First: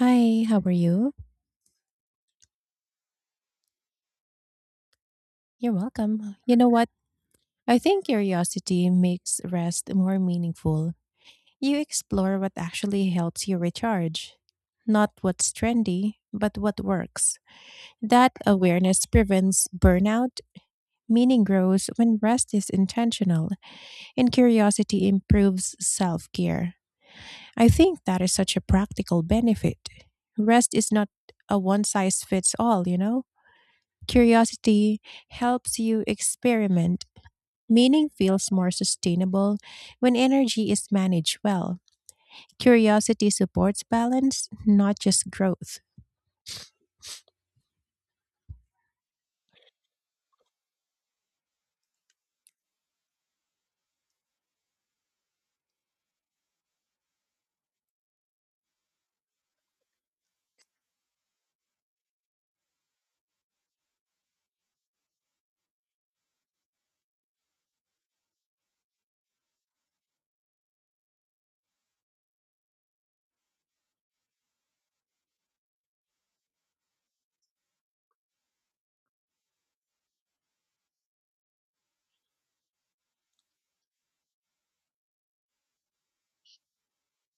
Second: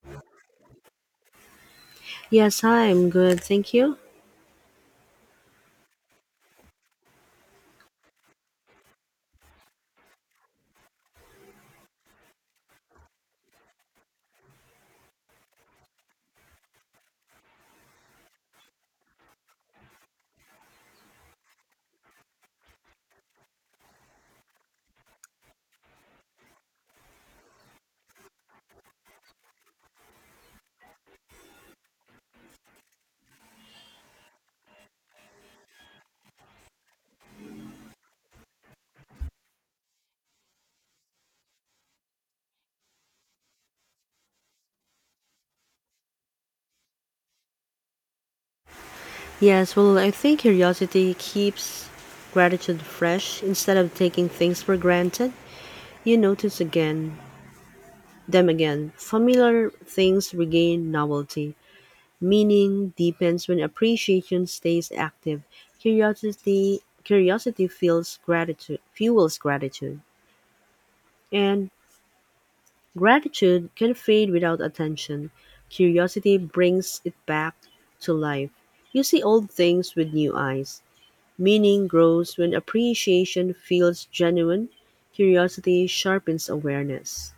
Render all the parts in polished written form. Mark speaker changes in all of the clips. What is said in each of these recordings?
Speaker 1: Hi, how are you?
Speaker 2: Yes, I'm good, thank you.
Speaker 1: You're welcome. You know what? I think curiosity makes rest more meaningful. You explore what actually helps you recharge, not what's trendy, but what works. That awareness prevents burnout. Meaning grows when rest is intentional, and curiosity improves self care. I think that is such a practical benefit. Rest is not a one size fits all, you know? Curiosity helps you experiment. Meaning feels more sustainable when energy is managed well. Curiosity supports balance, not just growth.
Speaker 2: Yes, well, I think curiosity keeps gratitude fresh instead of taking things for granted. You notice again, them again. Familiar things regain novelty. Meaning deepens when appreciation stays active. Curiosity feels gratitude, fuels gratitude. And Gratitude can fade without attention. Curiosity brings it back to life. You see old things with new eyes. Meaning grows when appreciation feels genuine. Curiosity sharpens awareness.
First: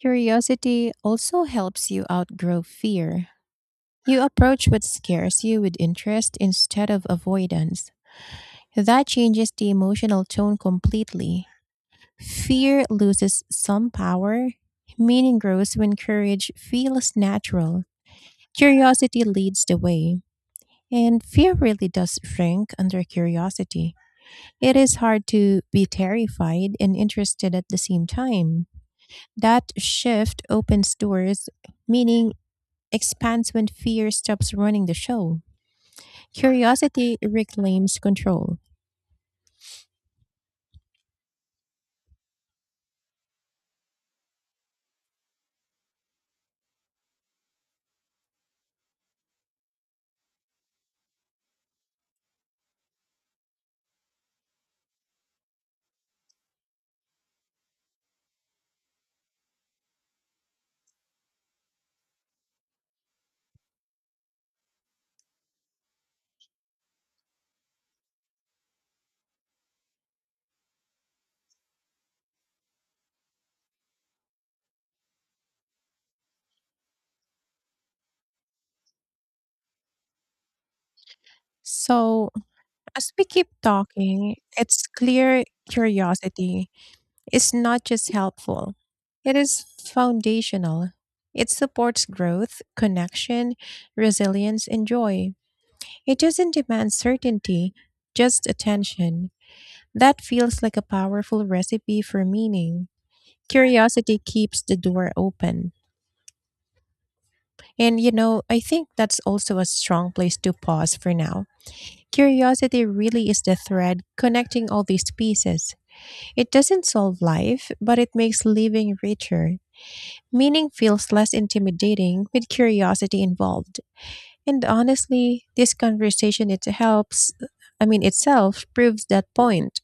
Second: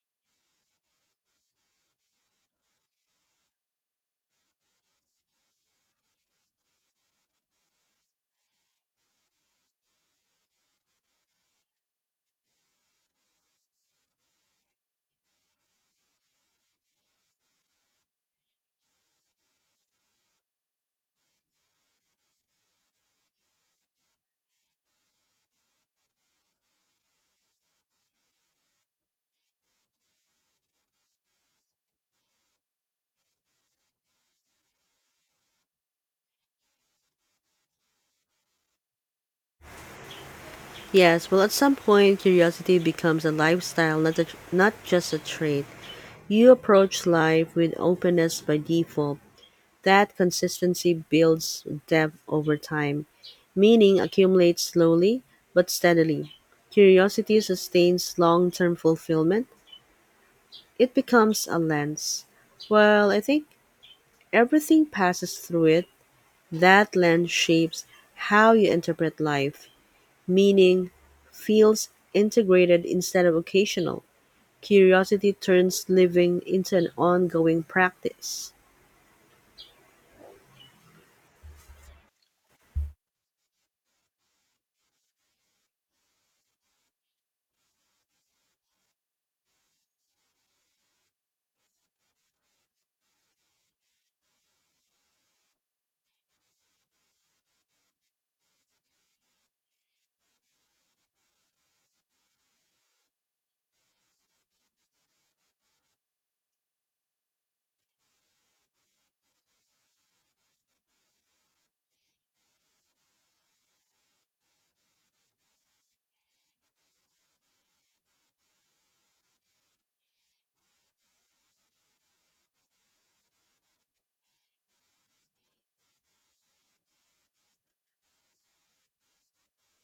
Speaker 1: Curiosity also helps you outgrow fear. You approach what scares you with interest instead of avoidance. That changes the emotional tone completely. Fear loses some power. Meaning grows when courage feels natural. Curiosity leads the way. And fear really does shrink under curiosity. It is hard to be terrified and interested at the same time. That shift opens doors, meaning expands when fear stops running the show. Curiosity reclaims control.
Speaker 2: Yes, well, at some point, curiosity becomes a lifestyle, not just a trait. You approach life with openness by default. That consistency builds depth over time. Meaning accumulates slowly but steadily. Curiosity sustains long term fulfillment. It becomes a lens. Well, I think everything passes through it. That lens shapes how you interpret life. Meaning feels integrated instead of occasional. Curiosity turns living into an ongoing practice.
Speaker 1: So, as we keep talking, it's clear curiosity is not just helpful, it is foundational. It supports growth, connection, resilience, and joy. It doesn't demand certainty, just attention. That feels like a powerful recipe for meaning. Curiosity keeps the door open. And you know, I think that's also a strong place to pause for now. Curiosity really is the thread connecting all these pieces. It doesn't solve life, but it makes living richer. Meaning feels less intimidating with curiosity involved. And honestly, this conversation it helps itself proves that point.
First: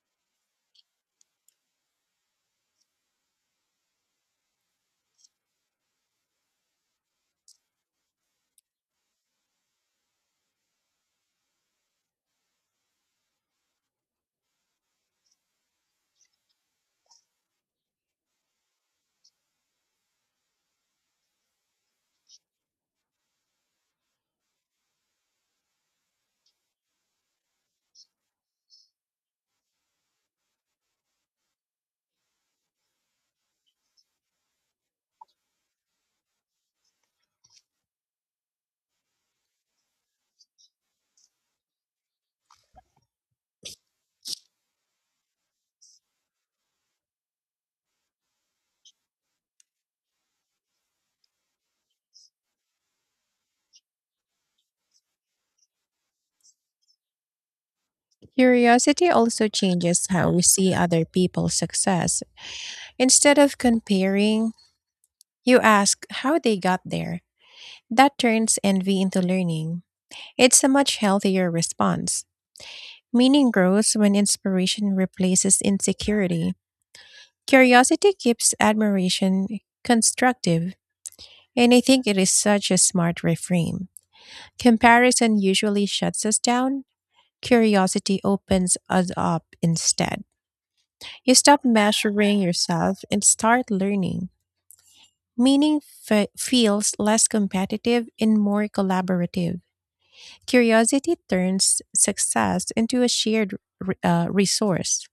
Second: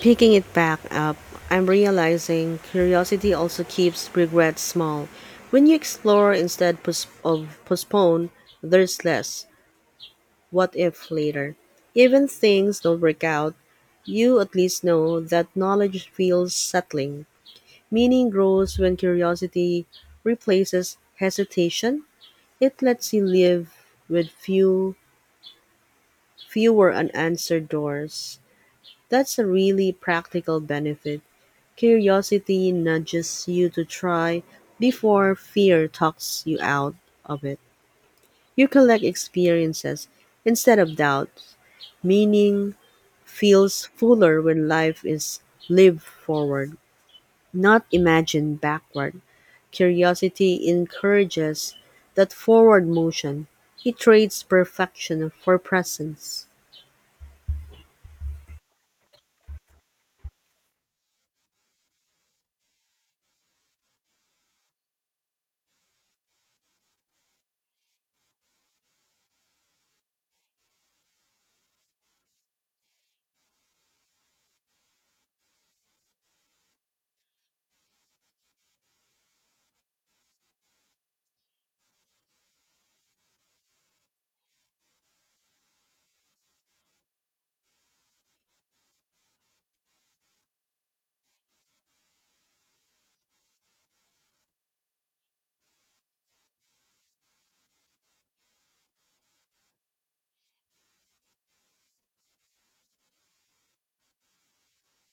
Speaker 2: Picking it back up, I'm realizing curiosity also keeps regret small. When you explore instead of postpone, there's less what if later. Even things don't work out, you at least know that knowledge feels settling. Meaning grows when curiosity replaces hesitation. It lets you live with fewer unanswered doors. That's a really practical benefit. Curiosity nudges you to try before fear talks you out of it. You collect experiences instead of doubts. Meaning feels fuller when life is lived forward, not imagined backward. Curiosity encourages that forward motion. It trades perfection for presence.
Speaker 1: Curiosity also changes how we see other people's success. Instead of comparing, you ask how they got there. That turns envy into learning. It's a much healthier response. Meaning grows when inspiration replaces insecurity. Curiosity keeps admiration constructive, and I think it is such a smart reframe. Comparison usually shuts us down, curiosity opens us up instead. You stop measuring yourself and start learning. Feels less competitive and more collaborative. Curiosity turns success into a shared resource.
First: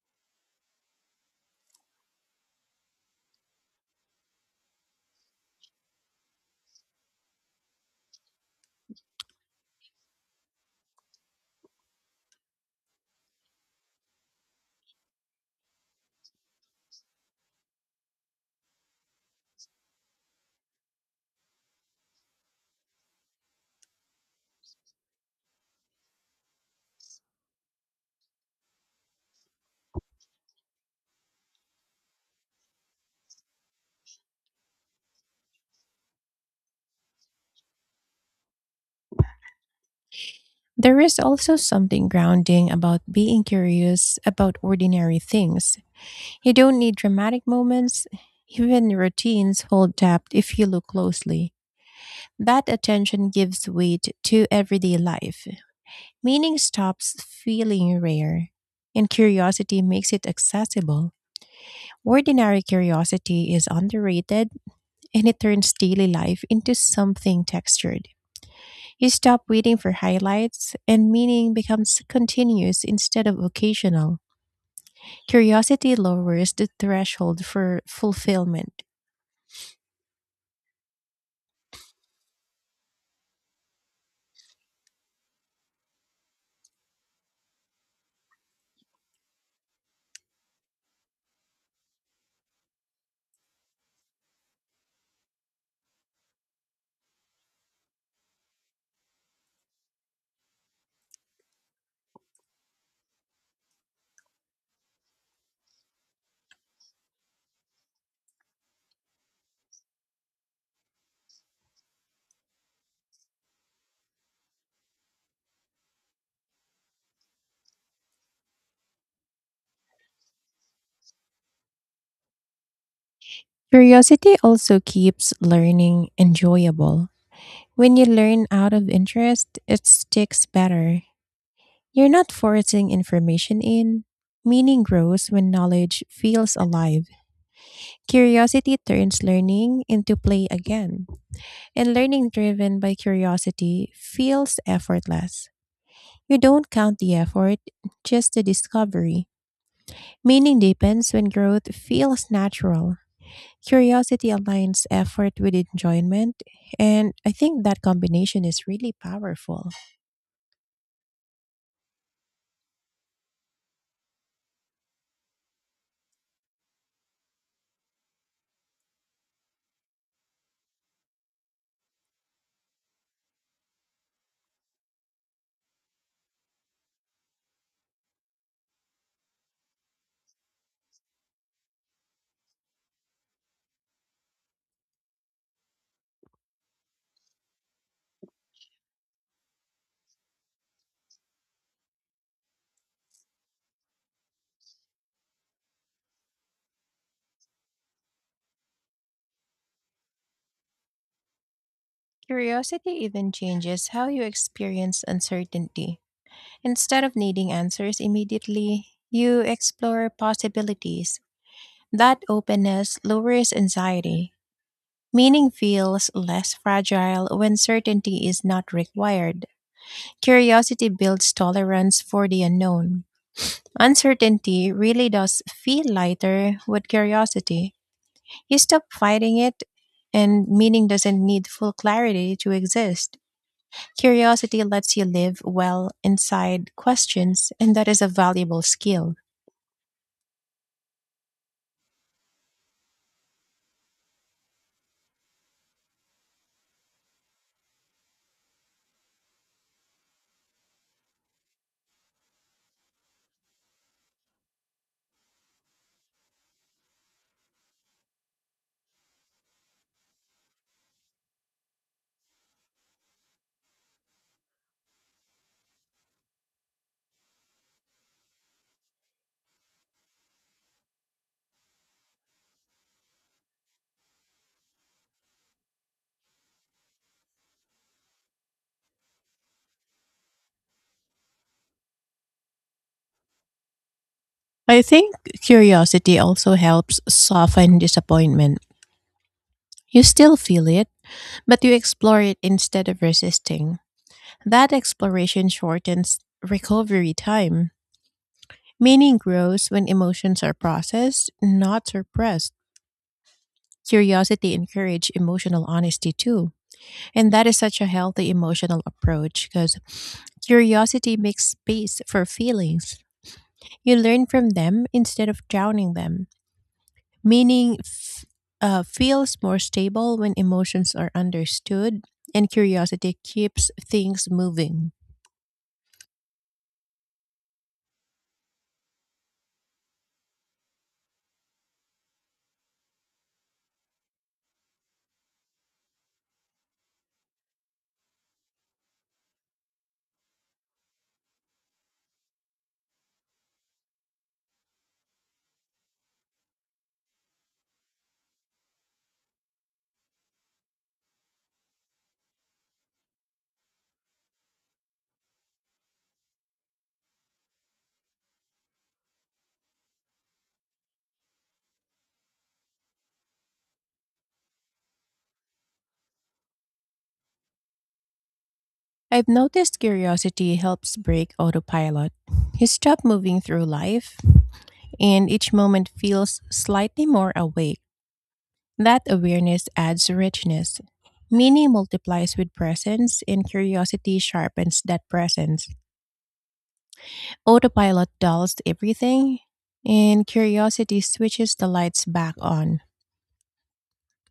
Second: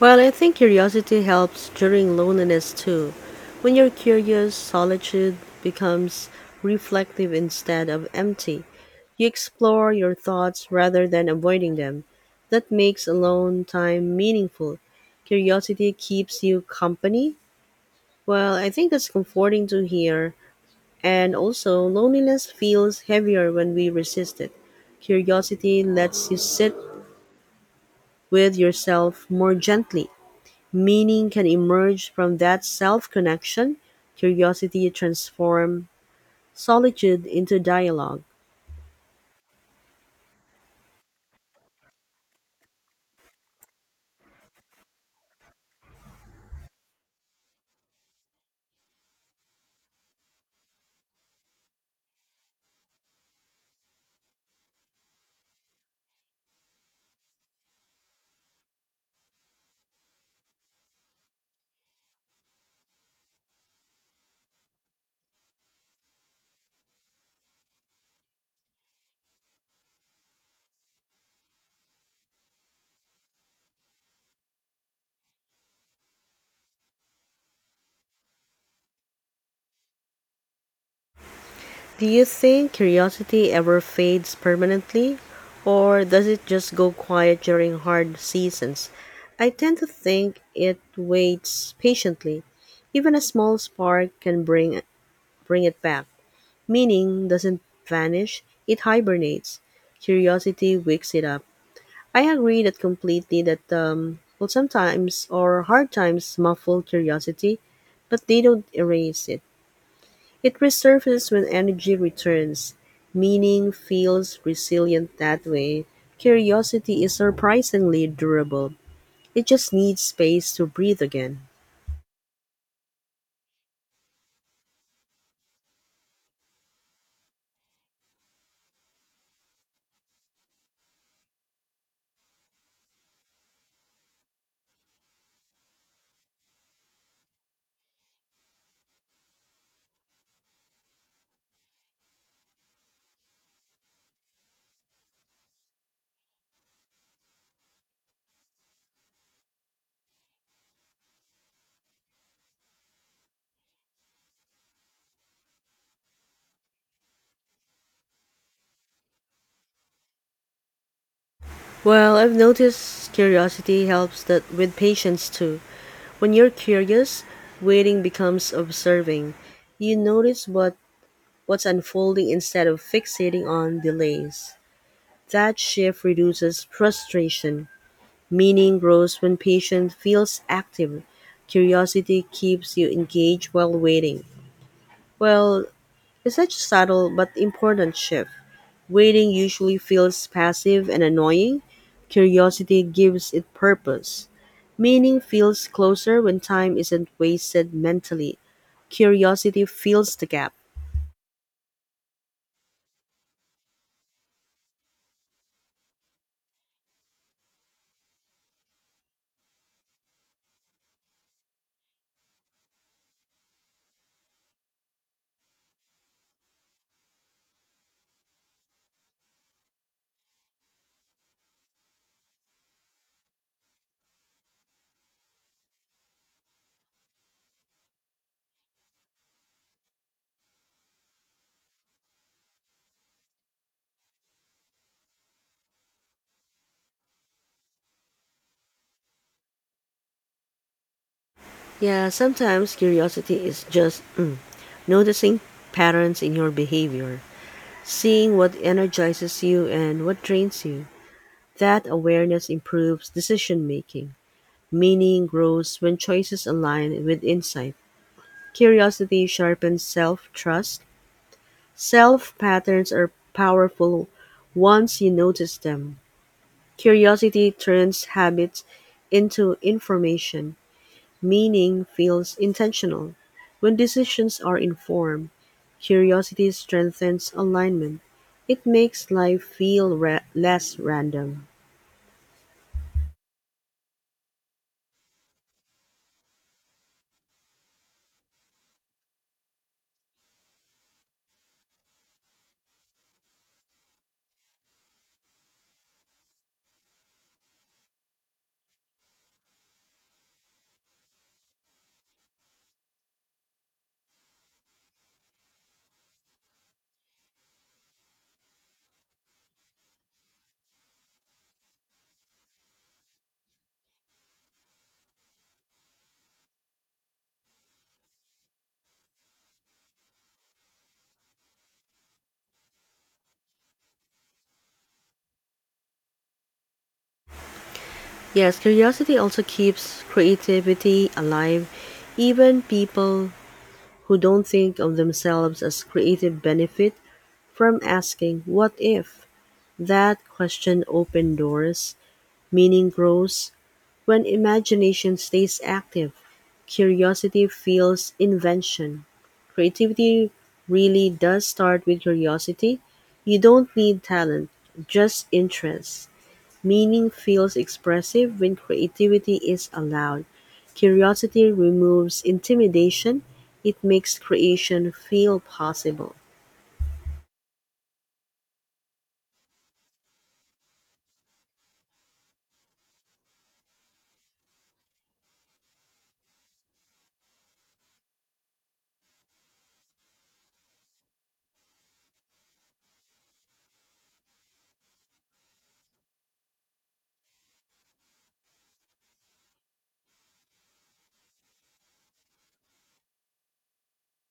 Speaker 2: Well, I think curiosity helps during loneliness too. When you're curious, solitude becomes reflective instead of empty. You explore your thoughts rather than avoiding them. That makes alone time meaningful. Curiosity keeps you company. Well, I think that's comforting to hear. And also, loneliness feels heavier when we resist it. Curiosity lets you sit with yourself more gently. Meaning can emerge from that self-connection, curiosity transform solitude into dialogue.
Speaker 1: There is also something grounding about being curious about ordinary things. You don't need dramatic moments. Even routines hold depth if you look closely. That attention gives weight to everyday life. Meaning stops feeling rare, and curiosity makes it accessible. Ordinary curiosity is underrated, and it turns daily life into something textured. You stop waiting for highlights, and meaning becomes continuous instead of occasional. Curiosity lowers the threshold for fulfillment.
Speaker 2: Do you think curiosity ever fades permanently, or does it just go quiet during hard seasons? I tend to think it waits patiently. Even a small spark can bring it back. Meaning doesn't vanish; it hibernates. Curiosity wakes it up. I agree that completely that well sometimes or hard times muffle curiosity, but they don't erase it. It resurfaces when energy returns. Meaning feels resilient that way. Curiosity is surprisingly durable. It just needs space to breathe again.
Speaker 1: Curiosity also keeps learning enjoyable. When you learn out of interest, it sticks better. You're not forcing information in. Meaning grows when knowledge feels alive. Curiosity turns learning into play again. And learning driven by curiosity feels effortless. You don't count the effort, just the discovery. Meaning deepens when growth feels natural. Curiosity aligns effort with enjoyment, and I think that combination is really powerful.
Speaker 2: Well, I've noticed curiosity helps that with patience too. When you're curious, waiting becomes observing. You notice what's unfolding instead of fixating on delays. That shift reduces frustration. Meaning grows when patience feels active. Curiosity keeps you engaged while waiting. Well, it's such a subtle but important shift. Waiting usually feels passive and annoying. Curiosity gives it purpose. Meaning feels closer when time isn't wasted mentally. Curiosity fills the gap.
Speaker 1: Curiosity even changes how you experience uncertainty. Instead of needing answers immediately, you explore possibilities. That openness lowers anxiety. Meaning feels less fragile when certainty is not required. Curiosity builds tolerance for the unknown. Uncertainty really does feel lighter with curiosity. You stop fighting it, and meaning doesn't need full clarity to exist. Curiosity lets you live well inside questions, and that is a valuable skill.
Speaker 2: Yeah, sometimes curiosity is just noticing patterns in your behavior, seeing what energizes you and what drains you. That awareness improves decision making. Meaning grows when choices align with insight. Curiosity sharpens self trust. Self patterns are powerful once you notice them. Curiosity turns habits into information. Meaning feels intentional. When decisions are informed, curiosity strengthens alignment. It makes life feel less random.
Speaker 1: I think curiosity also helps soften disappointment. You still feel it, but you explore it instead of resisting. That exploration shortens recovery time. Meaning grows when emotions are processed, not suppressed. Curiosity encourages emotional honesty too. And that is such a healthy emotional approach because curiosity makes space for feelings. You learn from them instead of drowning them, meaning f- feels more stable when emotions are understood and curiosity keeps things moving.
Speaker 2: Yes, curiosity also keeps creativity alive. Even people who don't think of themselves as creative benefit from asking, "What if?" That question opens doors, meaning grows, when imagination stays active, curiosity fuels invention. Creativity really does start with curiosity. You don't need talent, just interest. Meaning feels expressive when creativity is allowed. Curiosity removes intimidation. It makes creation feel possible.
Speaker 1: I've noticed curiosity helps break autopilot. You stop moving through life, and each moment feels slightly more awake. That awareness adds richness. Meaning multiplies with presence, and curiosity sharpens that presence. Autopilot dulls everything, and curiosity switches the lights back on.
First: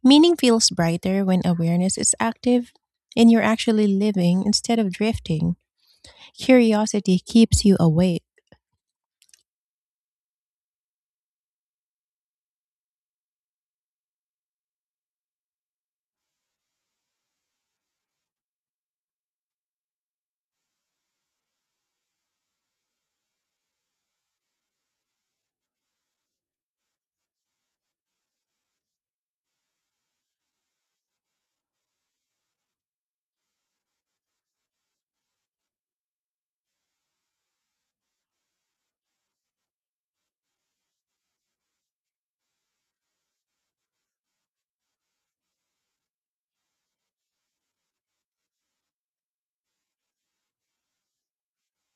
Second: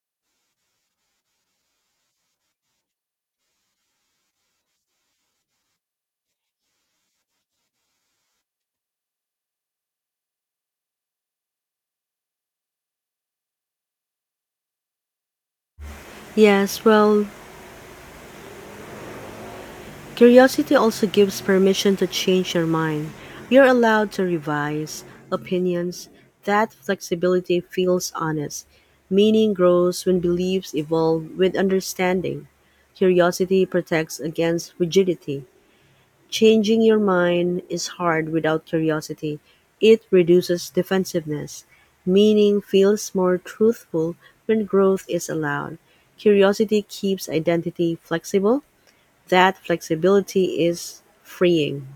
Speaker 1: Meaning feels brighter when awareness is active and you're actually living instead of drifting. Curiosity keeps you awake.
Speaker 2: Yes, well, curiosity also gives permission to change your mind. You're allowed to revise opinions. That flexibility feels honest. Meaning grows when beliefs evolve with understanding. Curiosity protects against rigidity. Changing your mind is hard without curiosity. It reduces defensiveness. Meaning feels more truthful when growth is allowed. Curiosity keeps identity flexible, that flexibility is freeing.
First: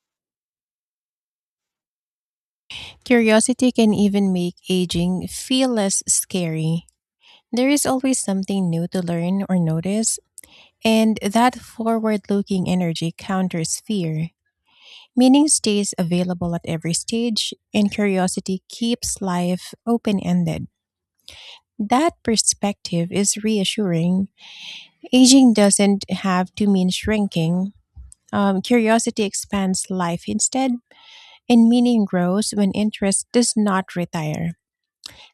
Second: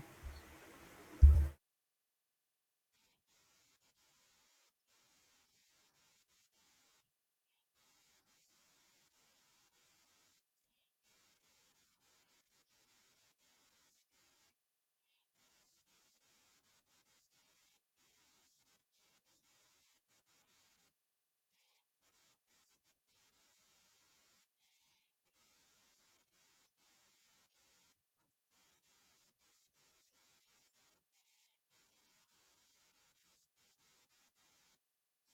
Speaker 1: Curiosity can even make aging feel less scary. There is always something new to learn or notice, and that forward looking energy counters fear. Meaning stays available at every stage, and curiosity keeps life open ended. That perspective is reassuring. Aging doesn't have to mean shrinking. Curiosity expands life instead, and meaning grows when interest does not retire.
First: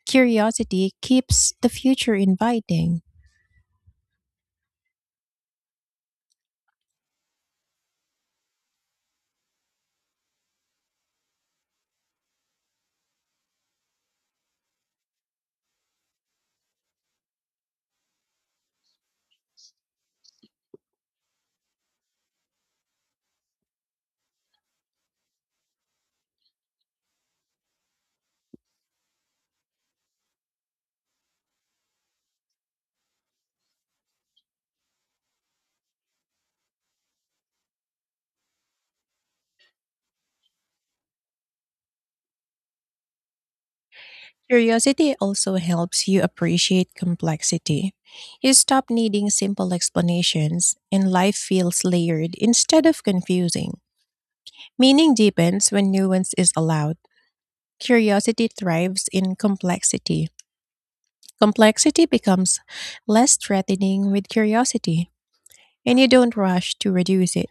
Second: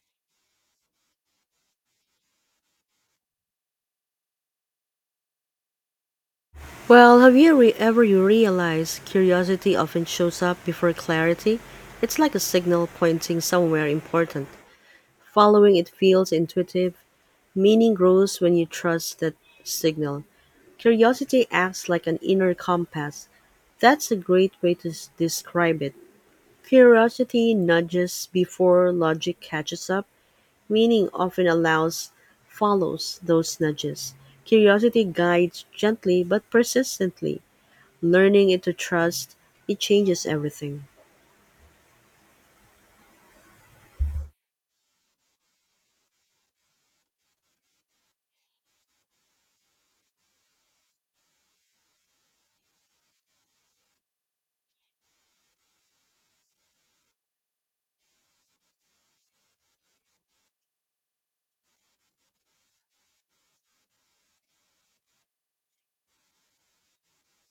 Speaker 1: Curiosity keeps the future inviting.
Speaker 2: Well, have you re- ever you realized curiosity often shows up before clarity? It's like a signal pointing somewhere important. Following it feels intuitive. Meaning grows when you trust that signal. Curiosity acts like an inner compass. That's a great way to describe it. Curiosity nudges before logic catches up. Meaning often allows follows those nudges. Curiosity guides gently but persistently. Learning it to trust, it changes everything.
Speaker 1: Curiosity also helps you appreciate complexity. You stop needing simple explanations, and life feels layered instead of confusing. Meaning deepens when nuance is allowed. Curiosity thrives in complexity. Complexity becomes less threatening with curiosity, and you don't rush to reduce it.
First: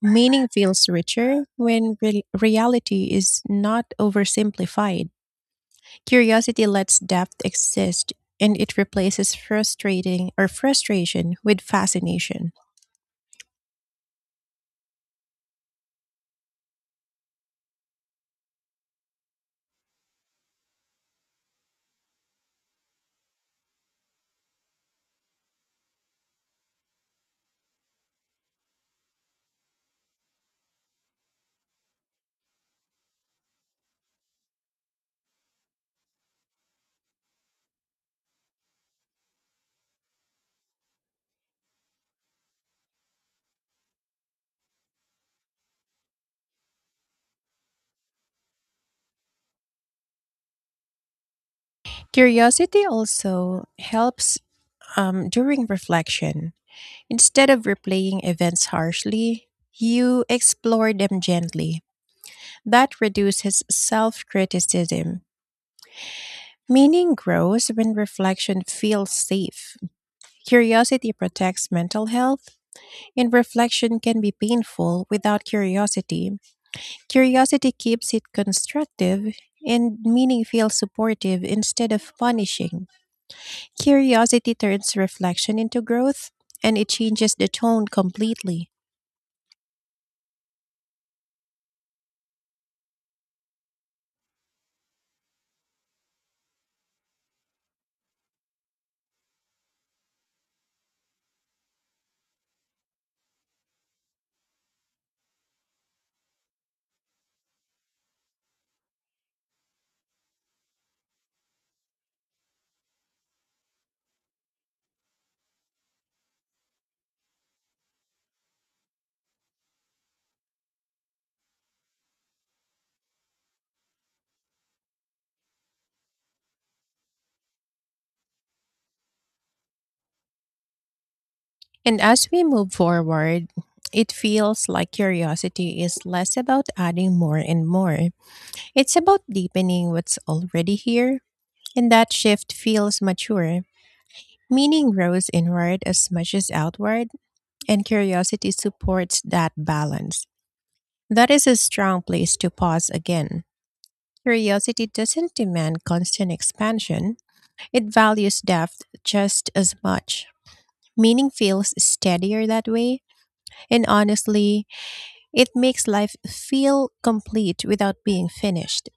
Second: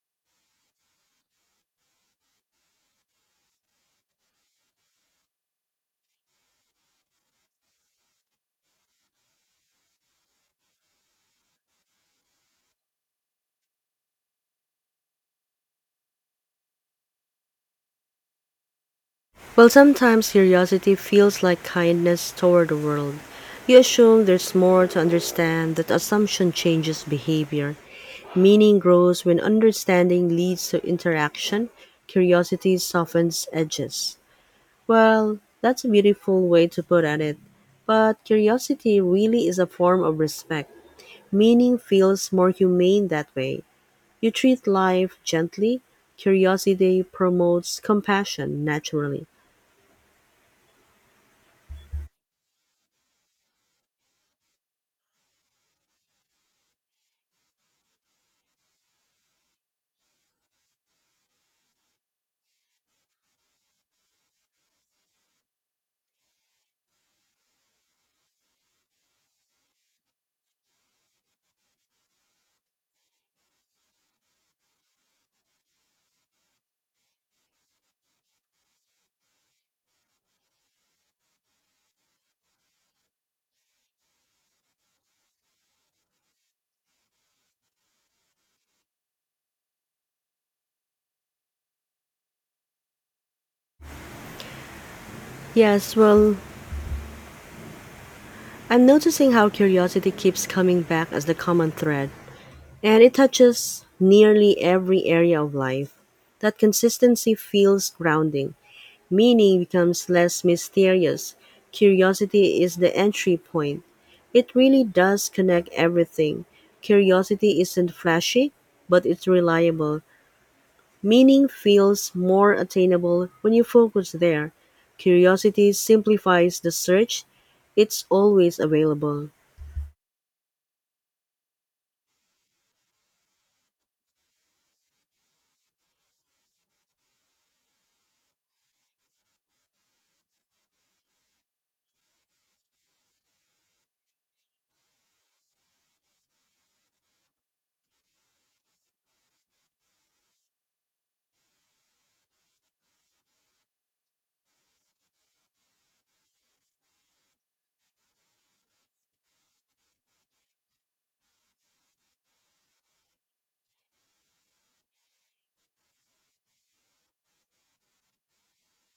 Speaker 1: Meaning feels richer when reality is not oversimplified. Curiosity lets depth exist and it replaces frustrating or frustration with fascination.
Speaker 2: Well, sometimes curiosity feels like kindness toward the world. You assume there's more to understand, that assumption changes behavior. Meaning grows when understanding leads to interaction, curiosity softens edges. Well, that's a beautiful way to put at it. But curiosity really is a form of respect. Meaning feels more humane that way. You treat life gently. Curiosity promotes compassion naturally.
Speaker 1: Curiosity also helps during reflection. Instead of replaying events harshly, you explore them gently. That reduces self criticism. Meaning grows when reflection feels safe. Curiosity protects mental health, and reflection can be painful without curiosity. Curiosity keeps it constructive, and meaning feels supportive instead of punishing. Curiosity turns reflection into growth, and it changes the tone completely.
Speaker 2: Yes, well, I'm noticing how curiosity keeps coming back as the common thread, and it touches nearly every area of life. That consistency feels grounding. Meaning becomes less mysterious. Curiosity is the entry point. It really does connect everything. Curiosity isn't flashy, but it's reliable. Meaning feels more attainable when you focus there. Curiosity simplifies the search. It's always available.
Speaker 1: And as we move forward, it feels like curiosity is less about adding more and more. It's about deepening what's already here, and that shift feels mature. Meaning grows inward as much as outward, and curiosity supports that balance. That is a strong place to pause again. Curiosity doesn't demand constant expansion, it values depth just as much. Meaning feels steadier that way, and honestly, it makes life feel complete without being finished.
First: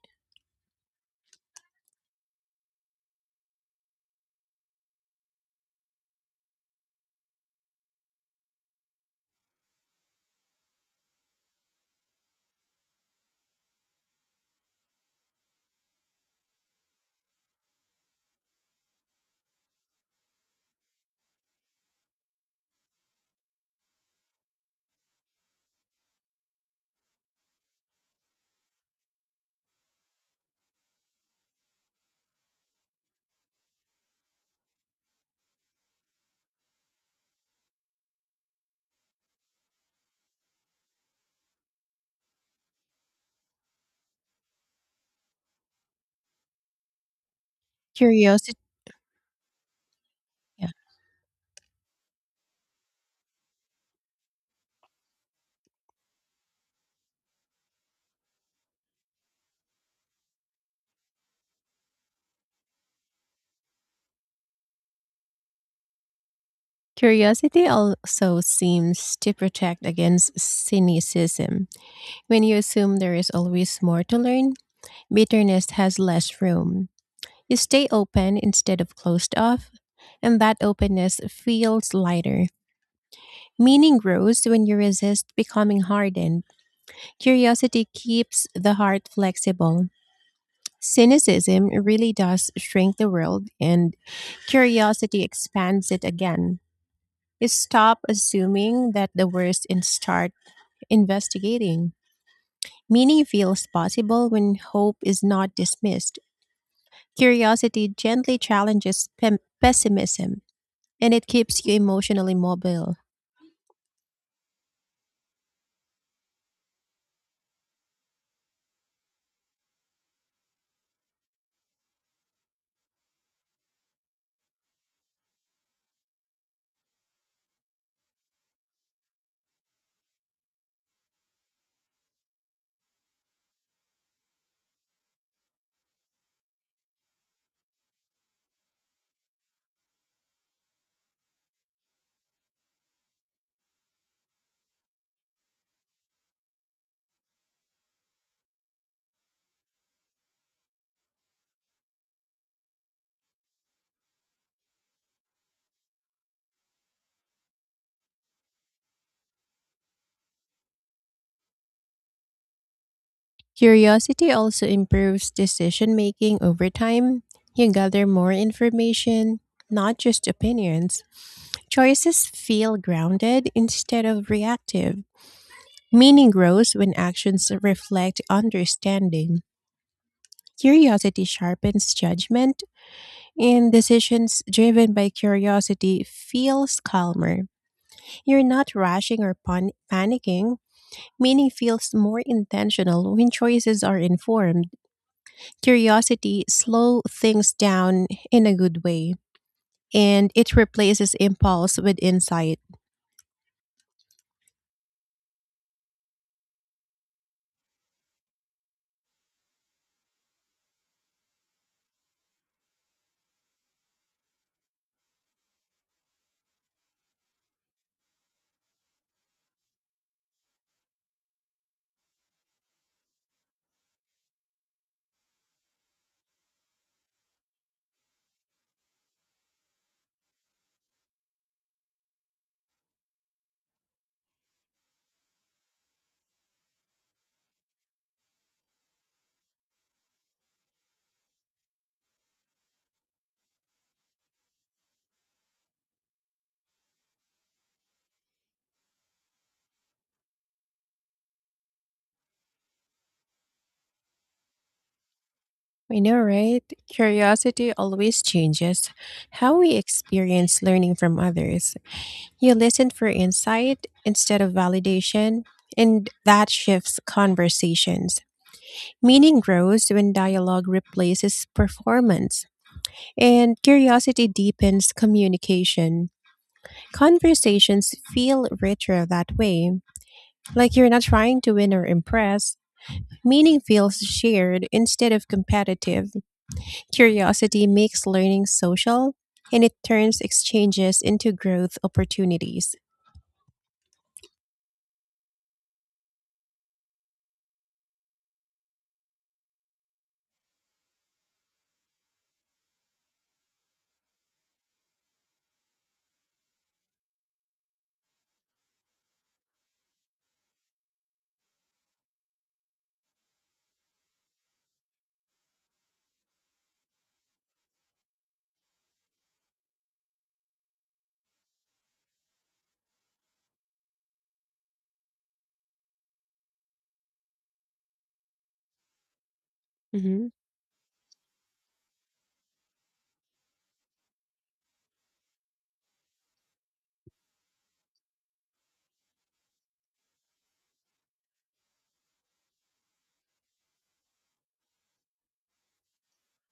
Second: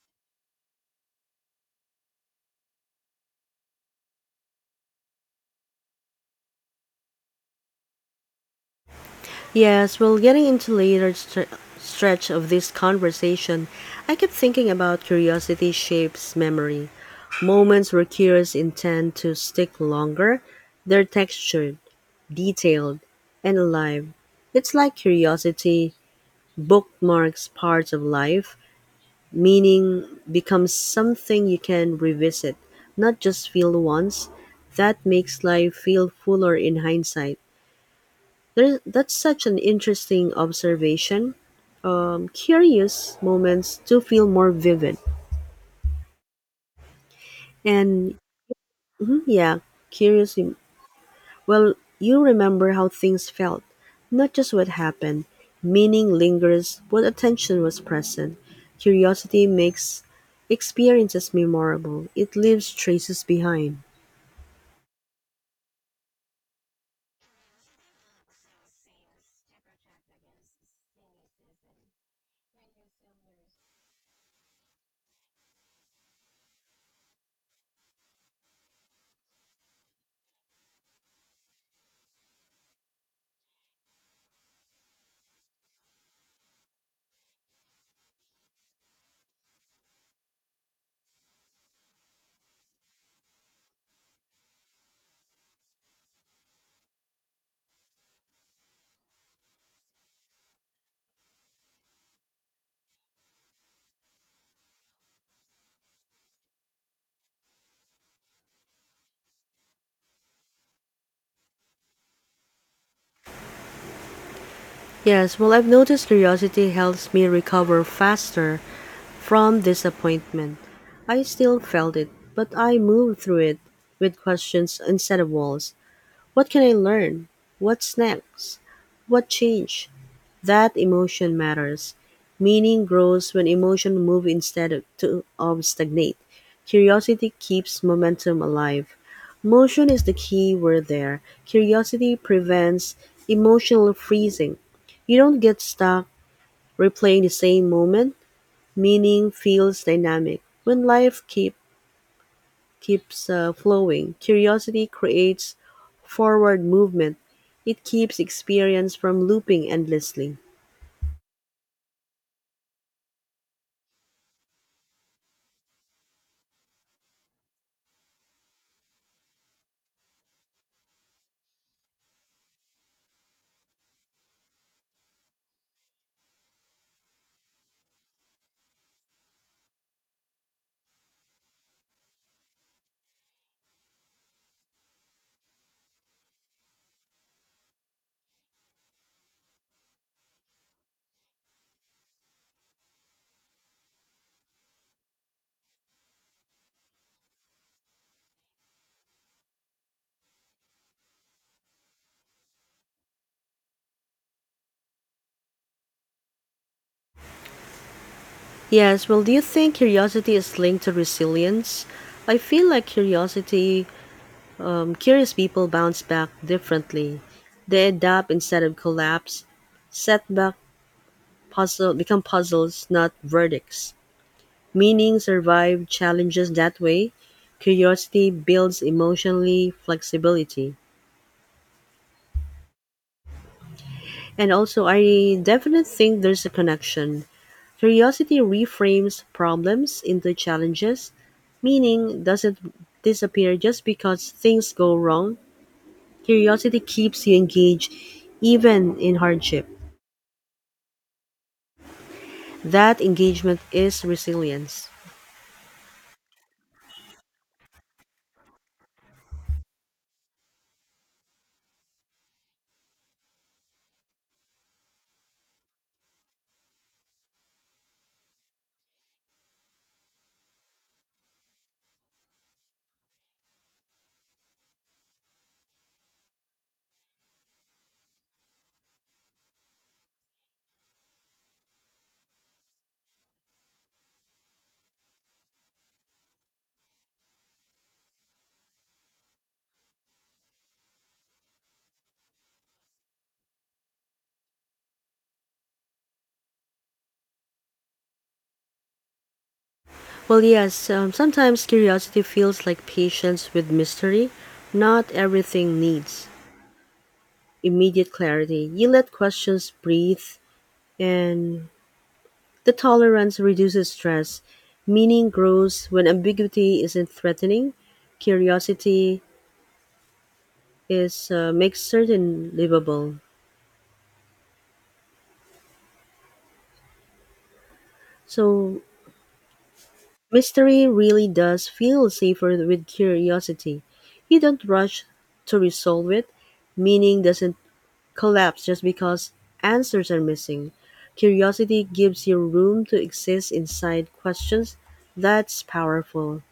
Speaker 2: Yes, well, getting into later stretch of this conversation, I kept thinking about curiosity shapes memory. Moments where curiosities tend to stick longer, they're textured, detailed, and alive. It's like curiosity bookmarks parts of life, meaning becomes something you can revisit, not just feel once. That makes life feel fuller in hindsight. There, that's such an interesting observation. Curious moments to feel more vivid. And
Speaker 1: Curiosity
Speaker 2: mhm, yeah, Curious,
Speaker 1: yeah.
Speaker 2: well, you remember how things felt, not just what happened. Meaning lingers when attention was present. Curiosity makes experiences memorable, it leaves traces behind.
Speaker 1: Curiosity also seems to protect against cynicism. When you assume there is always more to learn, bitterness has less room. You stay open instead of closed off, and that openness feels lighter. Meaning grows when you resist becoming hardened. Curiosity keeps the heart flexible. Cynicism really does shrink the world, and curiosity expands it again. You stop assuming that the worst and start investigating. Meaning feels possible when hope is not dismissed. Curiosity gently challenges pessimism. And it keeps you emotionally mobile.
Speaker 2: Yes, well, I've noticed curiosity helps me recover faster from disappointment. I still felt it, but I moved through it with questions instead of walls. What can I learn? What's next? What changed? That emotion matters. Meaning grows when emotion move instead of stagnate. Curiosity keeps momentum alive. Motion is the key word there. Curiosity prevents emotional freezing. You don't get stuck replaying the same moment. Meaning feels dynamic. When keeps flowing, curiosity creates forward movement. It keeps experience from looping endlessly.
Speaker 1: Curiosity also improves decision making over time. You gather more information, not just opinions. Choices feel grounded instead of reactive. Meaning grows when actions reflect understanding. Curiosity sharpens judgment, and decisions driven by curiosity feels calmer. You're not rushing or panicking. Meaning feels more intentional when choices are informed. Curiosity slows things down in a good way, and it replaces impulse with insight.
Speaker 2: Yes, well, do you think curiosity is linked to resilience? I feel like curious people bounce back differently. They adapt instead of collapse. Setback Puzzle become puzzles, not verdicts. Meaning survive challenges that way. Curiosity builds emotionally flexibility. And also, I definitely think there's a connection. Curiosity reframes problems into challenges, meaning doesn't disappear just because things go wrong. Curiosity keeps you engaged even in hardship. That engagement is resilience.
Speaker 1: I know, right? Curiosity always changes how we experience learning from others. You listen for insight instead of validation, and that shifts conversations. Meaning grows when dialogue replaces performance, and curiosity deepens communication. Conversations feel richer that way, like you're not trying to win or impress. Meaning feels shared instead of competitive. Curiosity makes learning social, and it turns exchanges into growth opportunities.
Speaker 2: Well, yes, sometimes curiosity feels like patience with mystery. Not everything needs immediate clarity. You let questions breathe and the tolerance reduces stress; meaning grows when ambiguity isn't threatening, curiosity is makes certain livable. So
Speaker 1: hmm
Speaker 2: Mystery really does feel safer with curiosity. You don't rush to resolve it. Meaning doesn't collapse just because answers are missing. Curiosity gives you room to exist inside questions. That's powerful.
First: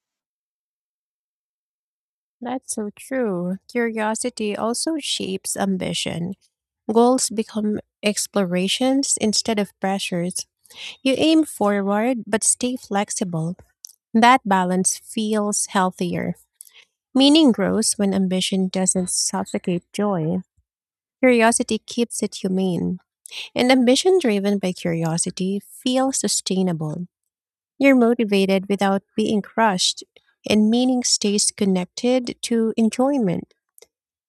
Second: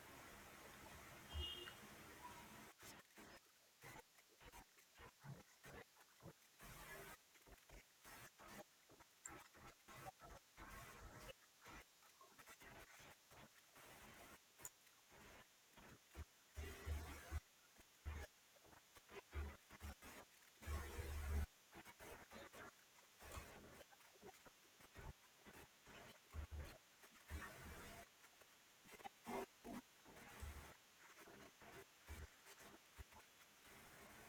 Speaker 1: That's so true. Curiosity also shapes ambition. Goals become explorations instead of pressures. You aim forward but stay flexible. That balance feels healthier. Meaning grows when ambition doesn't suffocate joy. Curiosity keeps it humane, and ambition driven by curiosity feels sustainable. You're motivated without being crushed, and meaning stays connected to enjoyment.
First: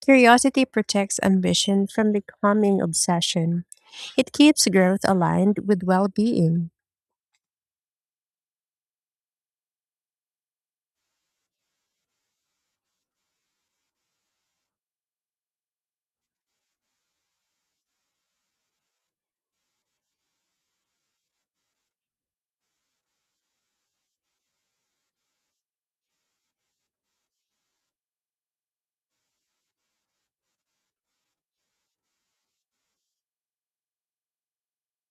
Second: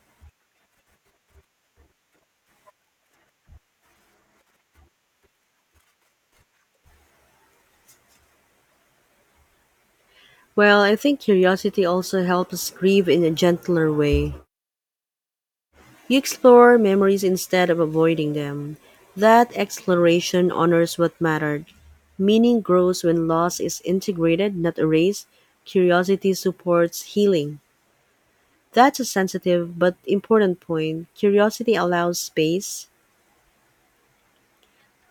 Speaker 1: Curiosity protects ambition from becoming obsession. It keeps growth aligned with well being.
Speaker 2: Well, I think curiosity also helps us grieve in a gentler way. You explore memories instead of avoiding them. That exploration honors what mattered. Meaning grows when loss is integrated, not erased. Curiosity supports healing. That's a sensitive but important point. Curiosity allows space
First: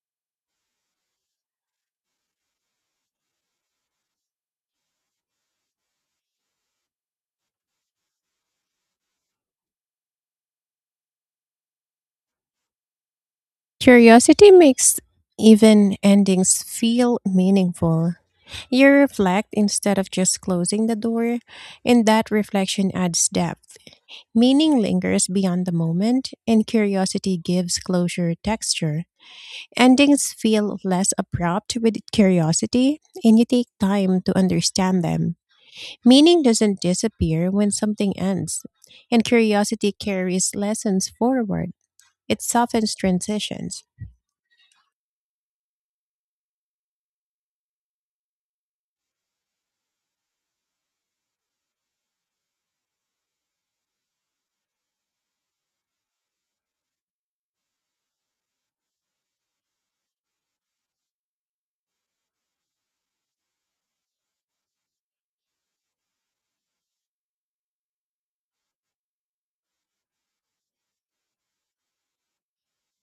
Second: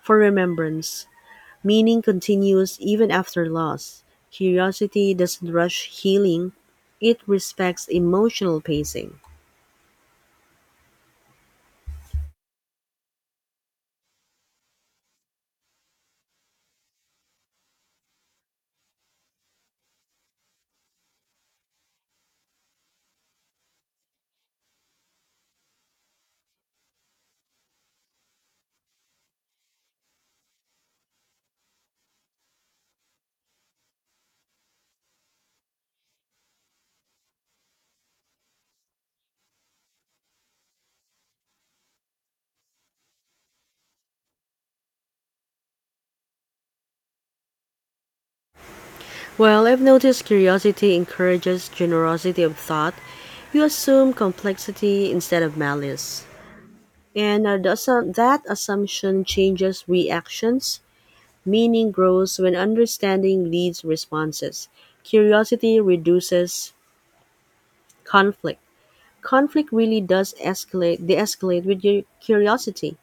Speaker 2: for remembrance. Meaning continues even after loss. Curiosity doesn't rush healing, it respects emotional pacing.
Speaker 1: Curiosity makes even endings feel meaningful. You reflect instead of just closing the door, and that reflection adds depth. Meaning lingers beyond the moment, and curiosity gives closure texture. Endings feel less abrupt with curiosity, and you take time to understand them. Meaning doesn't disappear when something ends, and curiosity carries lessons forward. It softens transitions.
Speaker 2: Well, I've noticed curiosity encourages generosity of thought. You assume complexity instead of malice. That assumption changes reactions. Meaning grows when understanding leads responses. Curiosity reduces conflict. Conflict really does de escalate with your curiosity.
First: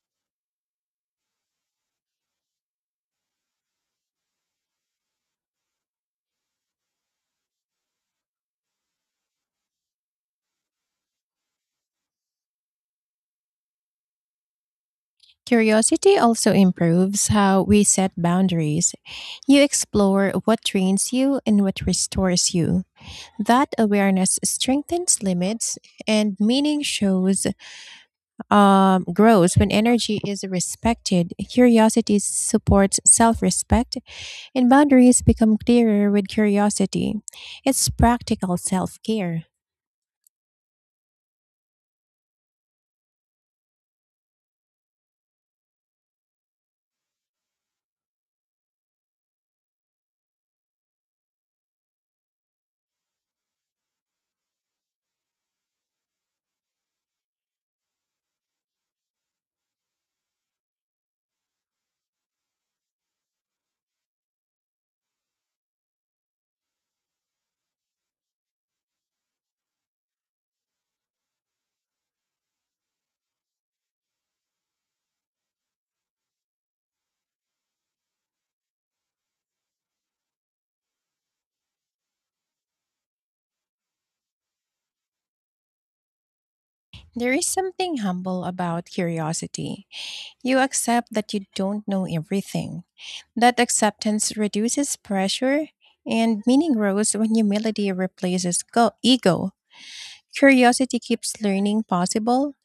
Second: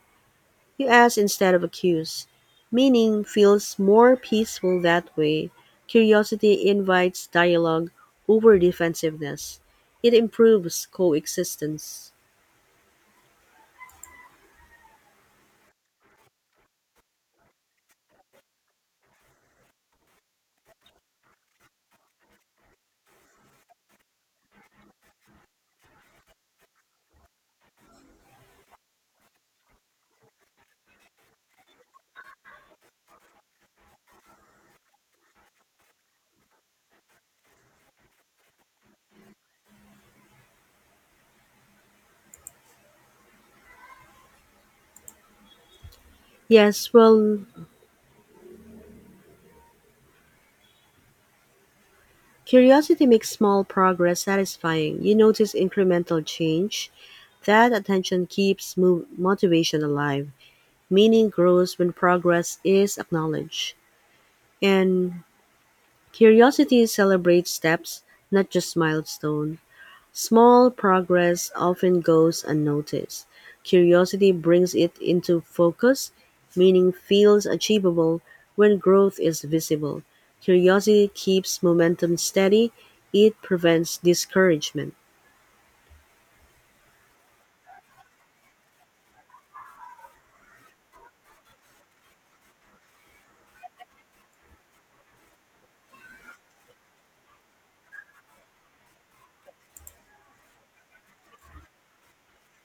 Speaker 2: You ask instead of accuse. Meaning feels more peaceful that way. Curiosity invites dialogue over defensiveness. It improves coexistence.
Speaker 1: Curiosity also improves how we set boundaries. You explore what drains you and what restores you. That awareness strengthens limits, and meaning shows grows when energy is respected. Curiosity supports self-respect, and boundaries become clearer with curiosity. It's practical self-care.
Speaker 2: Yes, well, curiosity makes small progress satisfying. You notice incremental change. That attention keeps motivation alive. Meaning grows when progress is acknowledged. And Curiosity celebrates steps, not just milestones. Small progress often goes unnoticed; curiosity brings it into focus, meaning feels achievable when growth is visible. Curiosity keeps momentum steady, it prevents discouragement.
Speaker 1: There is something humble about curiosity. You accept that you don't know everything. That acceptance reduces pressure, and meaning grows when humility replaces ego. Curiosity keeps learning possible.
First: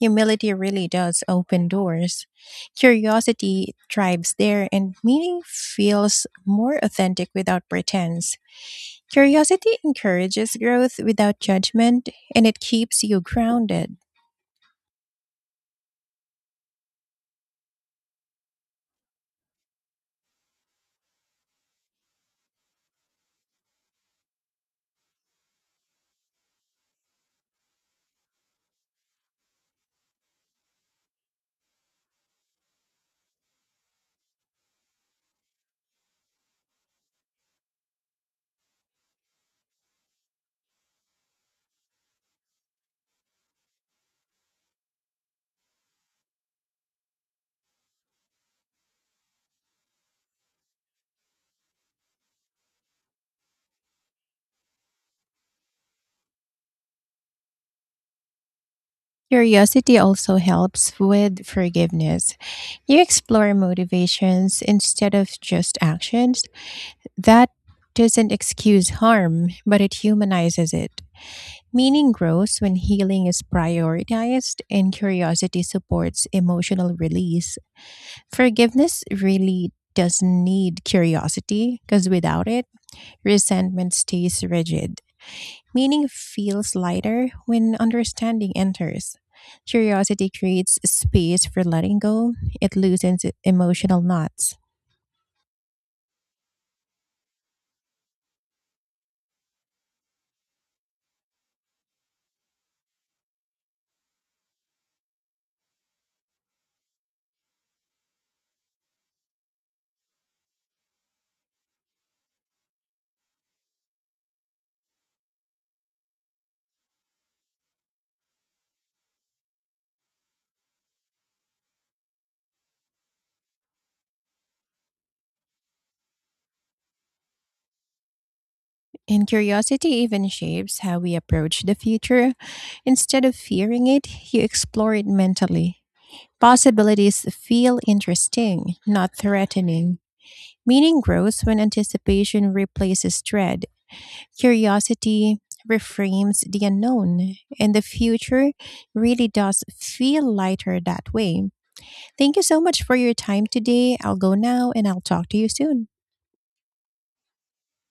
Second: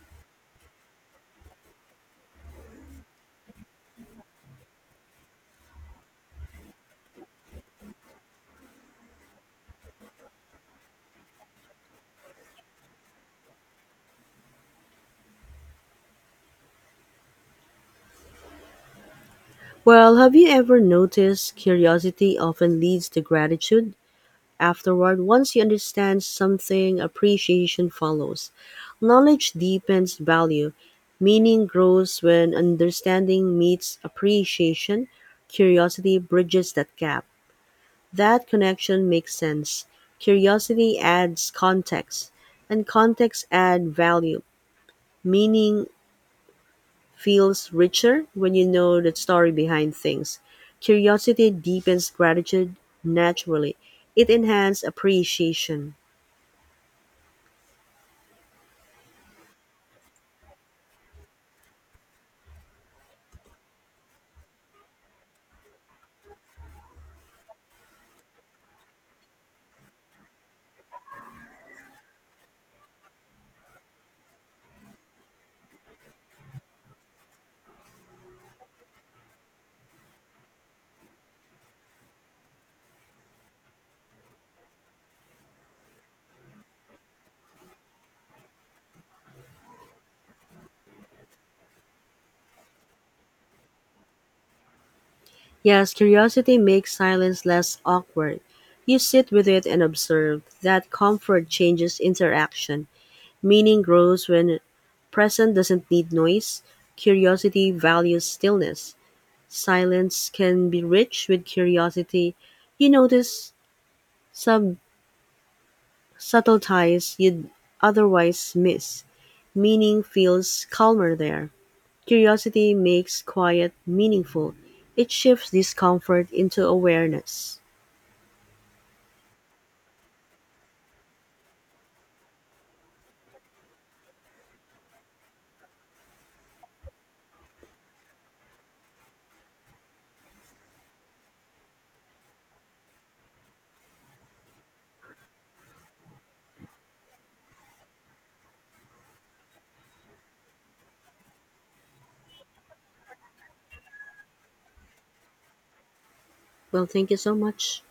Speaker 1: Humility really does open doors. Curiosity thrives there, and meaning feels more authentic without pretense. Curiosity encourages growth without judgment, and it keeps you grounded.
Speaker 2: Well, have you ever noticed curiosity often leads to gratitude? Afterward, once you understand something, appreciation follows. Knowledge deepens value. Meaning grows when understanding meets appreciation. Curiosity bridges that gap. That connection makes sense. Curiosity adds context, and context adds value. Meaning feels richer when you know the story behind things. Curiosity deepens gratitude naturally. It enhances appreciation.
Speaker 1: Curiosity also helps with forgiveness. You explore motivations instead of just actions. That doesn't excuse harm, but it humanizes it. Meaning grows when healing is prioritized and curiosity supports emotional release. Forgiveness really does need curiosity because without it, resentment stays rigid. Meaning feels lighter when understanding enters. Curiosity creates space for letting go, it loosens emotional knots.
Speaker 2: Yes, curiosity makes silence less awkward. You sit with it and observe. That comfort changes interaction. Meaning grows when present doesn't need noise. Curiosity values stillness. Silence can be rich with curiosity. You notice some subtle ties you'd otherwise miss. Meaning feels calmer there. Curiosity makes quiet meaningful. It shifts discomfort into awareness.
Speaker 1: And curiosity even shapes how we approach the future. Instead of fearing it, you explore it mentally. Possibilities feel interesting, not threatening. Meaning grows when anticipation replaces dread. Curiosity reframes the unknown, and the future really does feel lighter that way. Thank you so much for your time today. I'll go now and I'll talk to you soon.
Speaker 2: Well, thank you so much.